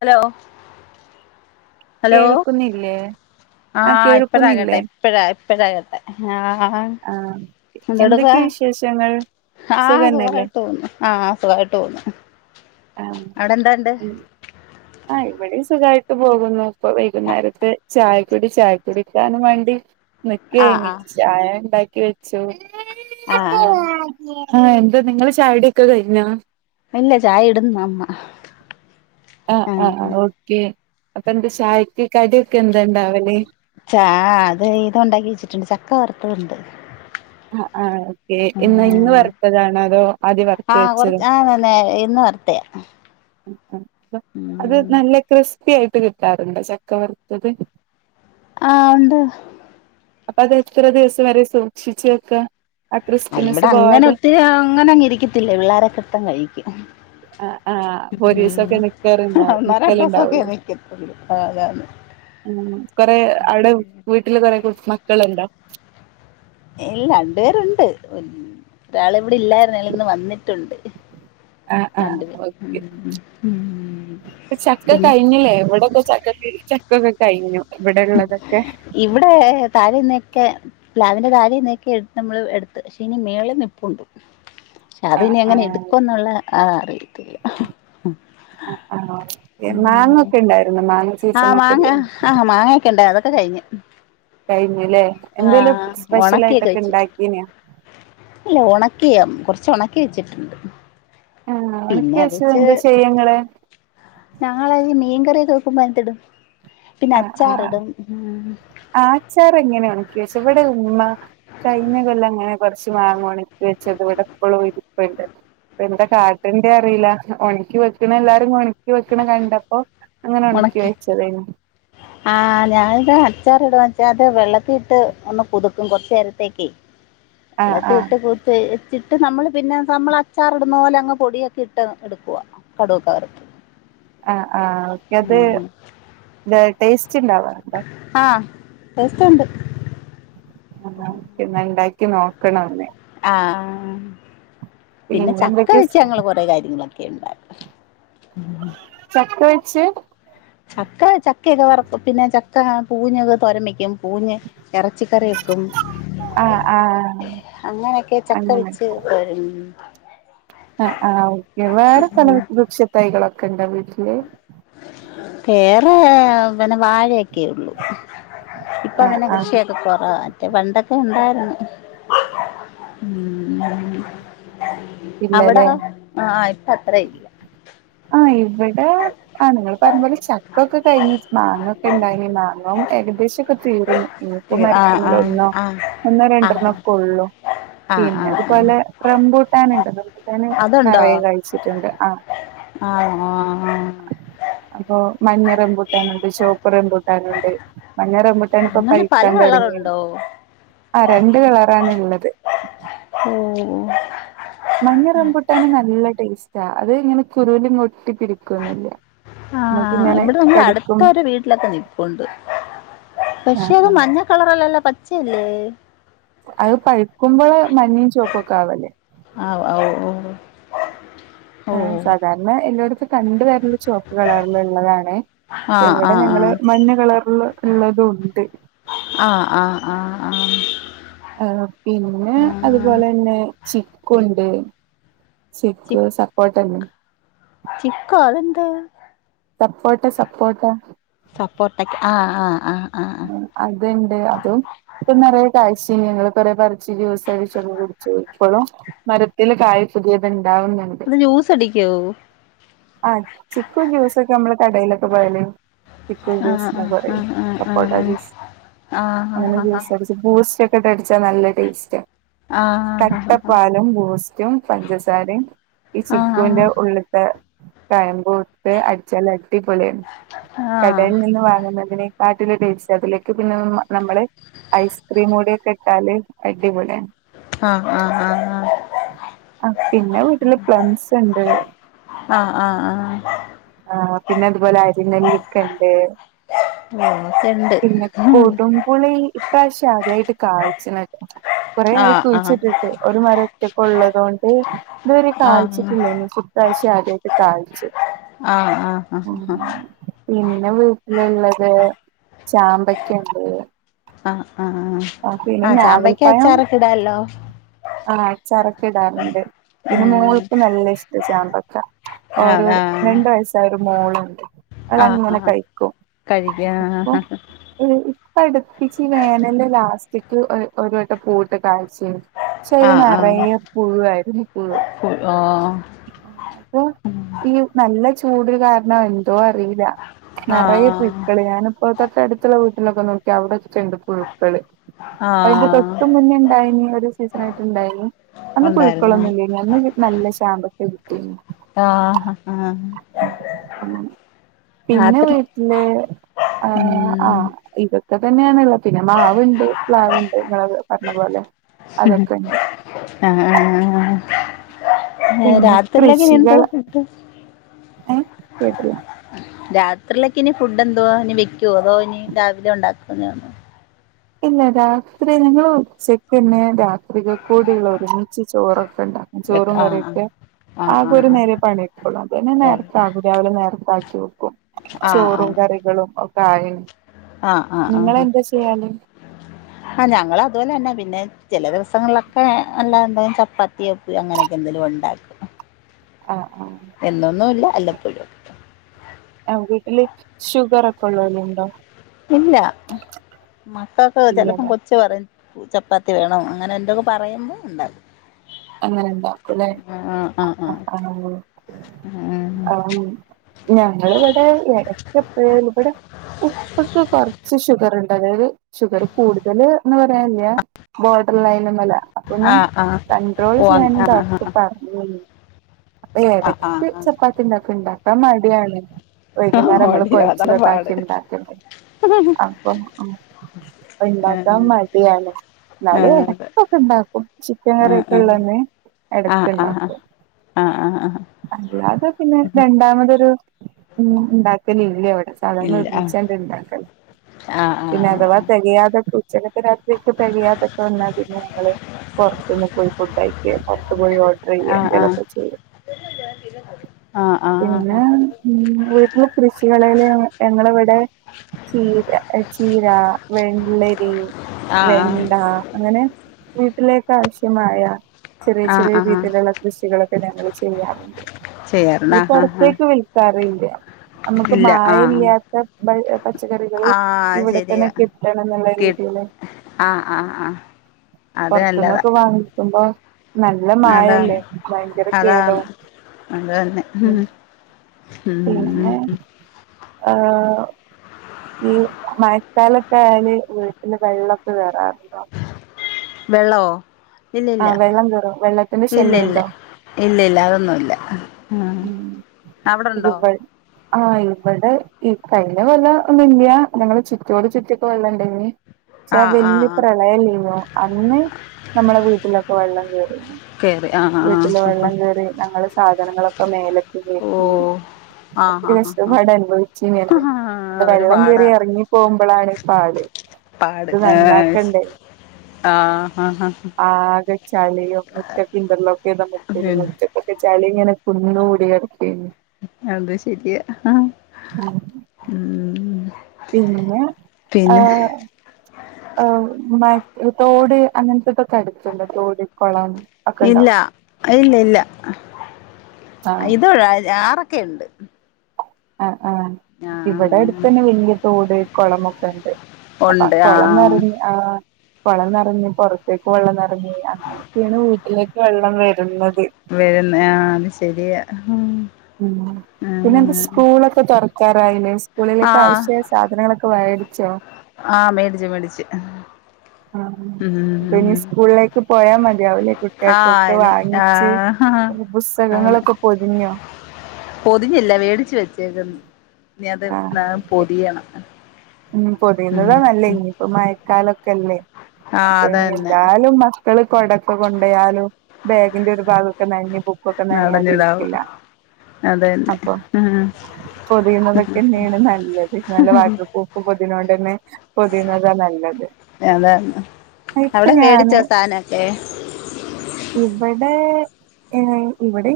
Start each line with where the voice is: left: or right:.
left: Hello hello
right: കേൾക്കുന്നില്ലേ
left: ആ ഇപ്പഴാ കേട്ടാ ഇപ്പഴാ പ്പെയാ കേട്ടെ ഹാ ആ എന്തെടുക്കാ
right: എന്തൊക്കെ വിശേഷങ്ങൾ
left: ആ
right: സുഖന്നല്ലേ
left: സുഖായിട്ട് പോകുന്നു ആ സുഖായിട്ട് പോകുന്നു
right: ആ
left: അവിടെ എന്താണ്ട്
right: ആ ഇവിടെയും സുഖയിട്ട് പോകുന്നു ഇപ്പൊ വൈകുന്നേരത്തെ ചായ കുടി ചായ കുടിക്കാനും വേണ്ടി നികേനി ചായ ഇണ്ടാ [unintelligible] വെച്ചോ
left: ആ ആ
right: ആ എന്താ നിങ്ങള് ചായകുടിയൊക്കെ കഴിഞ്ഞാ
left: ഇല്ല ചായ ഇടുന്ന് അമ്മ
right: അ അ അ
left: ആഹ്
right: ഓക്കേ അപ്പൊ എന്ത് ചായക്ക് കടിയൊക്കെ എന്താ ഇണ്ടാവല്
left: ചാ അത് ഇത് ഒണ്ടാക്കി വെച്ചിട്ടുണ്ട് ച ക്കവർത്തതൊണ്ട്
right: ആ ആ ഓക്കെ ഇന്ന് ഇന്ന് വറുത്തതാണോ അതോ ആദ്യം വറുത്ത്
left: ആഹ്
right: വെച്ചത്
left: കൊറച്ച് ആഹ് നേ ഇന്ന് വറത്തയാ
right: [unintelligible] അത് നല്ല ക്രിസ് ത്തിയായിട്ട് കിട്ടാറ്ണ്ട് ചക്ക വറുത്തത്
left: ആ ഉണ്ട്
right: അപ്പ അത് എത്ര ദിവസം വരെ സൂക്ഷിച്ച് വെക്കാ
left: ആ ഇവ്ടെ
right: ക്രിസ്പിനെസ്
left: അങ്ങനെ
right: പോവാതെ
left: ഒത്തിരി അങ്ങനെ ഇരിക്കത്തില്ല പിള്ളാരൊക്കെ ഇട്ത്തണ്ട് കഴിക്കും
right: ആ ആ ഒരീസൊക്കെ നിക്കറ്ണ്ടാവും
left: ഒന്നോ രണ്ടോസൊക്കെ
right: നിക്കലുണ്ടാവോള്ളൂ
left: നിക്കത്തുള്ളൂ അതാണ്
right: കൊറെ അവിടെ വീട്ടില് [unintelligible] [unintelligible] മക്കള്ണ്ടോ
left: ഇല്ല രണ്ടേരുണ്ട് ഒരാള് ഇവിടെ ഇല്ലായിര്ന്ന് ഇന്ന് വന്നിട്ട് ണ്ട്
right: ആ ആ ഒക്കെ
left: ഉം.
right: ചക്ക
left: പിന്നെ
right: കഴിഞ്ഞില്ലേ ഇവിടെക്കെ ചക്ക ചക്കൊക്കെ കഴിഞ്ഞു ഇവിടെ ഉള്ളതൊക്കെ
left: ഇവിടെ തായെന്ന് ക്കെ പ്ലാവിന്റെ തായേന്ന് നമ്മള് എട്ത്ത് ശേ മേളിൽ നിൽപ്പുണ്ട് അത്
right: ആ
left: ഇനി
right: ആ
left: അങ്ങനെ എട്ക്കുംന്നുള്ള ആ അറിയത്തില്ല
right: അ ആ മാങ്ങ
left: ഉം.
right: ഒക്കെ ഇണ്ടായിരുന്നു മാങ്ങ സീസണോക്കെ ല്ലേ
left: ണ്ട് അതൊക്കെ കയ്ഞ്ഞു ആ
right: എന്തേലും സ്പെഷ്യൽ
left: ഒണക്കിയൊക്കെ
right: ആയിട്ടൊക്കെ
left: വേച്ചിട്ടുണ്ട്
right: ഉണ്ടാക്കീനോ
left: [unintelligible] ഉണക്കിയം കൊ ഒണക്കി വെച്ച്ട്ട്ണ്ട്
right: ആഹ് ഒണക്കിവെച്ചത് എന്താ ചെയ്യാ ങ്ങള്
left: ഞങ്ങൾ [unintelligible] പിന്നെ അ
right: ആഹ് ആച്ചാർ എങ്ങനെയാണ് [unintelligible] ഉമ്മ കൈഞ്ഞ കൊല്ലം അങ്ങനെ കൊറച്ച് മാങ്ങ ഒണക്കി വെച്ചത് ഇവിടെ ഇപ്പളും ഇരുപ്പുണ്ട് ഇപ്പ എന്താ കാട്ടണ്ടേ അറിയില്ല ഒണക്കി വെക്കണെല്ലാരും ഒണക്കി വെക്കണ കണ്ടപ്പോ അങ്ങനെ ഒണക്കി വെച്ചതെയ്ന്നു
left: ആഹ് ഞാനിത് അച്ചാർ ഇടും വെച്ചാ അത് വെള്ളത്തി ഇട്ട് ഒന്ന് കുതുക്കും കൊറ്നേരത്തേക്ക്
right: ആഹ്
left: വേല്ലത്തി
right: ആഹ്
left: ഇട്ട് കൂത്ത് ചിട്ട് നമ്മള് പിന്നെ നമ്മൾ അച്ചാറി ഇടുന്ന പോലെ അങ്ങ് പൊടിയൊക്കെ ഇട്ട് എടുക്കവാ കടുവൊക്കെവർത്ത്
right: ആഹ് ആഹ് ഓക്കെ അത് ട്ടേയ്സ്റ്റ് [unintelligible]
left: ബസുണ്ട്
right: [unintelligible] ക്ക് നോക്കണോന്ന്
left: ആഹ് പിന്നെ ചക്ക വെച്ച് ഞങ്ങൾ കൊറെേ കാര്യങ്ങളൊക്കെ ഇണ്ടായി [inaudible]
right: ചക്ക വെച്ച്
left: ചക്ക ചക്കയൊക്കെ വറുക്കും പിന്നെ ചക്ക പൂഞ്ഞൊക്കെ തോരൻവെയ്ക്കും പൂഞ്ഞ് എറച്ചിക്കറി വെക്കും
right: ആഹ് ആഹ്
left: അങ്ങനൊക്കെ ചക്ക വച്ച് വരും
right: ആ ആ ഓക്കെ വേറെ തണൽ വൃക്ഷത്തൈകളൊ ക്കെണ്ടാ വീട്ടില്
left: വേറെ പിന്നെ വാഴയൊക്കെയേ ഉള്ളൂ ഇപ്പ
right: ആഹ്
left: പിന്നെ
right: ആഹ്
left: കൃഷിയൊക്കെ കൊറവാ മറ്റേ പണ്ടൊക്കെ ഉണ്ടായിരുന്നു ഉം അവിടോ
right: ഇല്ലല്ലേ
left: അ ആ അത്രയില്ല
right: ആ ഇ ഇവിടെ ആ നിങ്ങൾ പറഞ്ഞത്പോലെ ചക്കൊക്കെ കഴിഞ്ഞ് മാങ്ങ ഒക്കെ ഉണ്ടായി മാങ്ങ ഏകദേശൊക്കെ തീർന്നു ഇനിയിപ്പോ
left: ആഹ്
right: മരത്തുമ്മൽ
left: ആഹ്
right: ഒന്നോ
left: ആഹ്
right: ഒന്നോ രണ്ടെണ്ണോ
left: ആഹ്
right: ഒക്കെ ഉള്ളൂ
left: ആഹ് ആഹ് ആഹ്
right: പിന്നതുപോലെ റംബൂട്ടാന് ഉണ്ടത് ഞാനും നിറയെ കഴിച്ചിട്ടുണ്ട് ആ
left: ആ ആ ആ
right: അപ്പൊ മഞ്ഞ റംബൂട്ടാനുണ്ട് ചോപ്പ് റംബൂട്ടാനുണ്ട് മഞ്ഞ റംബൂട്ടാൻ ഇപ്പോ
left: അങ്ങനെ പല
right: പഴുക്കാൻ തുടങ്ങിയെ
left: കളറുണ്ടോ
right: ആ രണ്ട് കളറാണ് ഉള്ളത്
left: ഉം
right: മഞ്ഞ റംബൂട്ടാന് നല്ല ടേസ്റ്റാ അതിങ്ങനെ കുരുവിലൊ
left: ആ
right: ഇങ്ങനെ
left: ഇവിടെ നമ്മൾ
right: കടിക്കും
left: അടുത്തൊരു വീട്ടിലൊക്കെ നിപ്പോണ്ട് പക്ഷെ
right: ആഹ്
left: അത്
right: ആഹ്
left: മഞ്ഞ കളറല്ലല്ലല്ലോ പ പച്ചയല്ലേ
right: അത് പഴുക്കുമ്പോള് മഞ്ഞയും ചുവപ്പുക്കെ ആവല്ലേ
left: ആ ഓ ഓ
right: ആ
left: ഓ
right: സാധാരണ എല്ലോടു ത്തും കണ്ട് വരുന്നത് ചുവപ്പുകളറാണല്ലോ ഉള്ളത്
left: ആഹ്
right: ഇവിടെ
left: ആഹ്
right: ഞങ്ങള് മഞ്ഞ കളറുള്ളതും ഉണ്ട്
left: ആ ആ ആ ആ
right: ആ പിന്നെ അതുപോലെ തന്നെ ചിക്കുവുണ്ട് ചിക്കു സപ്പോട്ടയല്ലെ
left: ചിക്കൊ അതെന്താ
right: സപ്പോട്ട സപ്പോട്ട
left: സപ്പോർട്ടക്ക ആ ആ ആ ആ ആ
right: അതുണ്ട് അതും ഇപ്പൊ നിറയേ കായ്ച [unintelligible] കൊറേ പറിച്ച് ജ്യൂസ്‌ അടിച്ചൊക്കെ കുടിച്ചു ഇപ്പളും മരത്തില് കായ പുതിയതു
left: അത് ജ്യൂസ് അടിക്കുവോ
right: ആഹ ചിക്കു ജ്യൂസൊക്കെ നമ്മള് കടയിലൊക്കെ പോയാല് ചിക്കു
left: ആ ആ
right: ജ്യൂസ്
left: ആ
right: എന്ന്
left: ആ ആ ആ
right: പറയും സപ്പോട്ട ജ്യൂസ് അങ്ങനെ
left: ആ ആ
right: ജ്യൂസടിച്ച് ബൂസ്റ്റൊ ഇട്ട് അടിച്ചാ നല്ല ടേസ്റ്റാ
left: ആ ആ ആ ആ
right: കട്ടപ്പാലും ബൂസ്റ്റും പഞ്ചസാരയും
left: ആ
right: ഈ
left: ആ ആ ആ ആ ആ
right: ചിക്കുവിന്റെ ഉള്ളപത്തെ കായം ബോട്ട് അടിച്ചാൽ അടി പൊളിയാണ് കടലിൽ നിന്ന് വാങ്ങുന്നതിനേ നാട്ടിലെ ഡേറ്റ്സ് അതിലേക്ക് പിന്നെ നമ്മള് ഐസ്ക്രീം കൂടിയൊക്കെ ഇട്ടാല് അടിപൊളിയാണ്
left: ആഹ ആഹ് ആഹ് ആഹ്
right: ആ പിന്നെ വീട്ടില് പ്ലംസ് ഉണ്ട്
left: ഹ ആ ആ
right: ആ പിന്നെ അതുപോലെ അരി നെല്ലിക്ക ഇണ്ട്
left: ഓ ഒക്കെണ്ട്
right: പിന്നെ കൊടുംപുളി ഇപ്രാവശ്യം ആദ്യായിട്ട് കാ ചിനക്ക് കുറേ
left: ആ
right: ആയി
left: ആ ആ
right: കുഴിച്ചിട്ടിട്ട് ഒരു മരം ഒറ്റകൊള്ളതുകൊണ്ട് ഇതുവരെ
left: ആ ആ
right: കായ്ച്ചിട്ടില്ല ഇനി [unintelligible] കായിച്ച്
left: ആ ആ ഹാ
right: ഞങ്ങൾടെ വീട്ടിലുള്ളത് ചാമ്പക്കയുണ്ട്
left: ആഹ് ആഹ് ആ് ആഹ ചാമ്പയ്ക്ക
right: ഞാവൽപ്പഴം
left: അച്ചാറൊക്കെ ഇടാല്ലോ
right: അച്ചാറോക്കെ ഇടാറുണ്ട് പിന്നെ
left: ഉം
right: മോൾക്ക് നല്ല ഇഷ് ഇത് ചാമ്പക്ക ഓരോ
left: അതാ
right: രണ്ട് വയസാരും മോളുണ്ട്
left: ആ ആ
right: അതെങ്ങനെ കഴിക്കും
left: കഴിക്കാ
right: അപ്പൊ അടുപ്പിച്ച് ഈ വേനലിന്റെ ലാസ്റ്റിക്ക്‌ ഒ ഒരു വട്ടം പൂവിട്ട് കായ്ച്ച് ക്ഷേ
left: ആ
right: അതില്
left: ആ
right: നിറയെ പുഴുവായിരുന്നു പുഴു
left: ഓ
right: ഓ അയ്യൂ നല്ല ചൂട് കാരണം എന്തോ അറിയില്ല നറയെ
left: ആഹ്
right: പുയ്ക്കള് ഞാനിപ്പോ ഇതൊ അടുത്തുള്ള വീട്ടിലൊക്കെ നോക്കി അവിടോച്ചെയുണ്ട് പുഴുക്കള് അതിന്റെ
left: ആഹ്
right: തൊട്ട് മുന്നേ ഉണ്ടായീഞ്ഞ് സീസൺ ആയിട്ടുണ്ടായിരുന്നു അന്ന്
left: ഉണ്ടായിരുന്നു
right: പുഴുക്കൊളൊന്നും ഇല്ല്യാഞ്ഞ് അന്ന് നല്ല ശാമ്പ എ [unintelligible]
left: ആഹ് ആഹ്
right: പിന്നെ
left: രാത്രി
right: വീട്ടില് ആ ആ
left: ഉം
right: ഇതൊ ഇതക്ക തന്നെയാണുള്ള പിന്നെ മാവുണ്ട് പ്ലാവുണ്ട് നിങ്ങള് പറഞ്ഞ പോലെ
left: മഹ്
right: അതൊക്കെ ഉണ്ട്
left: ഹ് ആഹ്
right: പിന്നെ
left: രാത്രിലക്കെ ഇനി എന്തോ ഫുഡ്‌
right: ഏഹ് കേട്ടില്ല
left: രാത്രിലക്കെ ഇനി ഫുഡ് എന്തുവാ ഇനി വെക്കുവോ അതോ ഇനി രാവിലെ ഒണ്ടാക്കുന്നതാണോ
right: ഇല്ല രാത്രി ഞങ്ങള് ഉച്ചക്കന്നെ രാത്രിക്ക് കൂടീള്ള ഒരുമിച്ച് ചോറാ [unintelligible] [unintelligible] ണ്ട
left: വെക്ക
right: ചോറും
left: ആഹ്
right: കറിയൊക്കെ
left: ആഹ്
right: ആകെ
left: ആഹ്
right: ഒരു നേരെ പണിയെടുക്കുള്ളു അത് തന്നെ നേരത്ത ആകും രാവിലെ നേരത്താക്ക [unintelligible]
left: ആഹ് ആഹ്
right: ചോറും
left: ആഹ്
right: കറികളും ഒക്കെ ആയന് നിങ്ങളെന്താ ചെയ്യല്
left: ആഹ ഞങ്ങള് അതുപോലെ തന്നെ പിന്നെ ചെല ദിവസങ്ങളിലൊക്കെ എല്ലാ എന്തെും ചപ്പാത്തി [unintelligible] അങ്ങനെയൊക്കെ എന്തെലും ഒക്കെ ഉണ്ടാക്കും
right: ആഹ്
left: എന്നുന്നൂല്ല അല്ലപ്പൊഴും
right: ആഹ് വീട്ടില് ഷുഗർ ഒക്കെ ഒള്ളവരൊണ്ടോ
left: ഇല്ല മക്കൾക്ക് ചെലപ്പം
right: ഇല്ലല്ലേ
left: കൊച്ച് പറ [unintelligible] ചപ്പാത്തി വേണം അങ്ങനെ എന്തൊക്കെ പറയുമ്പ ഒണ്ടാക്കും
right: അങ്ങനെ ഉണ്ടാക്കുംല്ലെ ആഹ് ആഹ് ആഹ് ഉം ആഹ് ഉം ഞങ്ങളിവിടെ എടക്കെപ്പഴേലും ഇവിടെ ഉപ്പൊക്കെ കുറ [unintelligible] ഷുഗർ ഉണ്ട് അതായത് ഷുഗറ് കൂടുതൽ എന്ന് പറയനില്യ ബോ [unintelligible] മല അപ്പൊന്നെ
left: ആഹ്
right: ക
left: ഉം ആഹ് ആഹ് ഓ
right: [unintelligible]
left: ആഹ്
right: ഞാനി ഡോക്ടർ പറഞ്ഞു മം അപ്പ
left: ആഹ് ആഹ് ആഹ്
right: എടയ്ക്ക്
left: ആഹ്
right: ചപ്പാത്തിഇണ്ടാക്കണ്ട ഇപ്പ മടിയാണ് വൈകുന്നേരം നമ്മള്
left: മടിയാ
right: കൊഴച്ച്
left: അതാണ് പാട്
right: പരത്തി ഒണ്ടാക്കണ്ടെ അപ്പൊ മം അപ്പൊ
left: ആഹ്
right: ഒണ്ടാക്കാൻ മടിയാണ് എന്നാല്
left: ആഹ് അതെ
right: ഇടക്കൊക്കെ ഒണ്ടാക്കും ചിക്കൻ കറി
left: ആഹ്
right: ള്ളെന്നെ
left: ആഹ് ആഹ്
right: എടക്കൊണ്ടാക്കും
left: ആഹ് ആഹ് ആഹ് ആഹ്
right: അല്ലാതെ പിന്നെ രണ്ടാമതൊരു ഒന്നും ഉണ്ടാക്കലില്ലേ വിടെ സാധാരണ
left: ഇല്ല ആഹ്
right: ഒരുമിച്ചാണ് ഇ ണ്ടാക്കല്
left: ആഹ്
right: പിന്നെ അഥവാ തെ കയാതൊക്കെ ഉച്ചക്കത്തെ രാത്രീക്കെ തെകയാതൊക്കെ വന്നാൽ പിന്നെ ഞങ്ങൾ പുറത്തന്ന് ഉണ്ടാക്കിയെ പുറത്ത് പോയി ഓഡർ ചെയ്യുക
left: ആഹ് ആഹ്
right: എന്തെലൊക്കെ ചെയ്യും
left: ആഹ് ആഹ് ആഹ്
right: പിന്ന മം വീട്ടില് കൃഷി ഞങ്ങളന്നാണ് ഞങ്ങള് ഇവിടെചീര ഏഹ് ചീ ര വെള്ളരി വെണ്ട
left: ആഹ്
right: അങ്ങനെ വീട്ടിലേക്ക് അവശ്യ മയാ ചെറിയ ചെറിയ
left: ആഹ് ആഹ്
right: രീതിയിലുള്ള കൃഷികളൊക്കെ ഞങ്ങള് ചെയ്യാനുണ്ട്
left: ചെയ്യാറുണ്ട്
right: അത്
left: ആഹ് ആഹ് ആഹ്
right: പുറത്തേക്ക് വിൽക്കാറ [unintelligible] നമുക്ക് മായയില്ലാത്ത [unintelligible]
left: ആ ശരിയാ
right: എന്നുള്ള
left: കി
right: രീതിയില്
left: ആഹ് ആഹ് ആഹ അത് നല്ലതാ
right: ത്പ നല്ല മായല്ലേ
left: അതാണ്
right: ഭയങ്കര കേടോ
left: അതാണ് അത് തന്നെ
right: ഉം പിന്നെ
left: ഉം
right: ആ ഈ മഴക്കാലൊക്കെ ആയാല് വീട്ടില് വെള്ളമൊക്കെ വരാറുണ്ടോ
left: വെള്ളോ ഇല്ല ഇല്ല
right: വെള്ളം കേറും വെള്ളത്തിന്റെ
left: ഇല്ല
right: ശല്യം
left: ഇല്ല
right: ഉണ്ടോ
left: ഇല്ല ഇല്ല അതൊന്നുംല്ല ഉം അവിടെണ്ടോ
right: ഇവ ആഹ് ഇവിടെ ഈ കയ്യില കൊല്ല ഒന്നും ഇല്ല ഞങ്ങള് ചുറ്റിയോട് ചുറ്റിയൊക്കെ വല്ല ഉണ്ടെ ചാ
left: ആഹ്
right: വലിയ
left: ആഹ് ആഹ്
right: പ്രളയല്ലേന്നോ അന്ന് നമ്മടെ വീട്ടിലൊക്കെ വെള്ളം കേറി
left: കേറി ആഹ്
right: വീട്ടില്
left: ആഹ് ആഹ്
right: വെള്ളം കേറി ഞങ്ങള് സാധനങ്ങളൊ [unintelligible] [unintelligible]
left: ഓഹ് ആഹ്
right: ഒത്തിരി
left: ആഹ് ആഹ്
right: കഷ്ടപ്പാട് അനുഭവിച്ചീന്ന്
left: ആഹ്
right: എന്റെ
left: അതൊരു
right: വെള്ളം കേയറി
left: പാടാ
right: ഇറങ്ങി പോകുമ്പോഴാണ് പാട്
left: പാട്
right: ഇത്
left: ഏഹ്
right: നന്നാക്കണ്ടേ
left: ആഹ് ആഹ്
right: ആകെ ചളിയും മുറ്റത്ത് ഇന്റിലോക്ക് മുറ്റന്
left: പിന്നെ
right: മുറ്റക്കൊക്കെ ചളിയും [unintelligible] കുന്നു കൂടി [unintelligible]
left: അത് ശരിയാ ആ ഉം
right: പിന്നെ ആ
left: പിന്നെ
right: തോട് അങ്ങനത്തതൊക്കെ അടുത്തുണ്ട് തോട് കോളം
left: ഇല്ല ഇല്ല ഇല്ല
right: ആഹ്
left: ഇതഴ ആറൊ ക്കെ ഉണ്ട്
right: ആ ആ ഇവിടെ അടുത്ത് തന്നെ വലിയ തോട് കുളമൊക്കെ ഉണ്ട് അപ്പൊ
left: ഉണ്ട് ആഹ്
right: കൊളന്നറിഞ്ഞ ആ കൊള്ളം നിറഞ്ഞ് പുറത്തേക്ക് വെള്ളം നിറഞ്ഞ് അങ്ങനെയൊക്കെയാണ് വീട്ടിലേക്ക് വെള്ളം വരുന്നത്
left: വരുന്ന ആ അത് ശെരിയാ
right: ഉ പിന്നെ എന്ത സ്കൂളൊക്കെ തുറക്കാറായില്ലേ സ്കൂളിലക്കെ
left: ആഹ്
right: ആവശ്യ സാധനങ്ങളൊക്കെ വാടിച്ചോ
left: ആഹ് മേടിച്ച് മേടിച്ച്
right: ആ അപ്പൊ ഇനി
left: ഉം
right: സ്കൂളിലേക്ക് പോയാ മതിയാവൂല്ലേ
left: ആഹ്
right: കുട്ടികൾക്കൊക്കെ
left: ഇനി
right: വാങ്ങിച്ച്
left: ആഹ് ആന്ന്
right: പുസ്തകങ്ങളൊക്കെ പൊതിഞ്ഞോ
left: പൊതിഞ്ഞില്ല മേടിച്ച വെച്ചേക്കന്ന് ഇനി അത് ഏ പൊതിയയണം
right: ഉ പൊതിയുന്നതാ നല്ലേ ഇനിയിപ്പോ മഴക്കാലൊക്കെല്ലേ
left: ആഹ്
right: അപ്പൊ ഇനി
left: അതന്നെ
right: എന്താലും കള് കൊടക്ക കൊണ്ടയാലും ബാഗിന്റെ ഒരു ഭാഗൊക്കെ നനഞ് അപ്പൊക്കെ
left: നടഞ്ഞിടാവൂ
right: നനയാതിരിക്കില്ല
left: അതന്നെ
right: അപ്പൊ
left: ഉം
right: പൊതിയുന്നതൊക്കെന്നെണ് നല്ലത് നല്ല വാട്ടർ പ്രൂഫ് പൊതിനോഡന്നെ പൊതിയുന്നതാ നല്ലത്
left: അതന്നെ
right: ഇപ്പൊ
left: അവിടെ
right: ഞാന്
left: മേടിച്ചോ സാധനൊക്കെ
right: ഇവിടെ ഏഹ് ഇവിടെ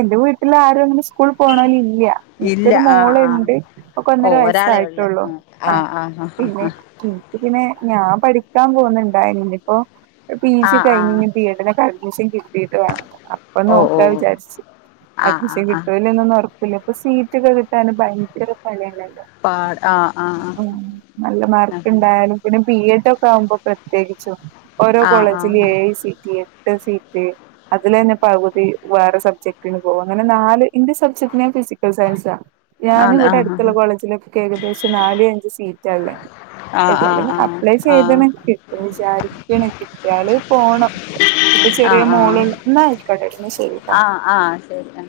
right: എന്റെ വീട്ടിൽ ആര അങ്ങനെ സ്കൂളിൽ പോണലി ഇല്ല
left: ഇല്ല
right: എനിക്കൊരു
left: ആഹ് ആഹ്
right: മോളുണ്ട്
left: ഓ
right: ഒന്നര
left: ഒരാളെ ഉള്ളു
right: വയസ്സായിട്ടുള്ളൂ ആ
left: ആഹ് ആഹ് ആഹ്
right: പിന്നെ എനിക്ക് പിന്നെ ഞാൻ പഠിക്കാൻ പോകുന്നുണ്ടയി ഞ്ഇപ്പോ പിജി
left: ആഹ്
right: കഴിഞ്
left: ആഹ്
right: ഇനി ബി എഡിന് ഹേഗളൂസിങ് കിട്ടീട്ടവേണം അപ്പൊ
left: ഓ ഓ
right: നോക്കാ വിചാരിച്ച്
left: ആഹ്
right: അഡ്മിഷൻ
left: ആഹ് ആഹ്
right: കിട്ടോ ഇല്ലേ ന്നൊന്നൊറ് ഇനിപ്പൊ സീറ്റൊക്കെ കിട്ടാൻ ഭയങ്കര പണിയാണ്
left: പാട് ആ ആ
right: ഹം നല്ല
left: ആ
right: മാർക്ക് ഉണ്ടായാലും പിന്നെ ബി എഡ് പ്പോക്കെ ആവുമ്പോ പ്രത്യേകിച്ചും ഓരോ
left: ആ ആ ആ
right: കോളേജില് എയിസിറ്റിമ് ട്ട് സീറ്റ് അതിൽ തന്നെ പകുതി വേറെ സബ്ജക്ടിന് പോക അങ്ങനെ നാല് ഇന്ന സബ്ജക്ട് ഞാൻ ഫിസിക്കൽ സയൻസാ ഞാൻ
left: ആ ആ
right: ഇവിടെ
left: ആ ആ
right: അടുത്തുള്ള കോളേജിലൊക്കെ ഏകദേശം നാല് അഞ്ച് സീറ്റള്ളേ
left: ആ
right: ഏതായാലും അപ്ലൈ
left: ആ
right: ചെയ്തണ കിട്ടും വിചാരിക്കണ കിട്ടിയാല് പോണം ഇപ്പൊ
left: ആ
right: ചെറിയ മോള്ള് ള്ള ന്നാ ആയിക്കട്ടെന്നാ ശരിട്ടാ
left: ആ ആ ആ ശരി ആ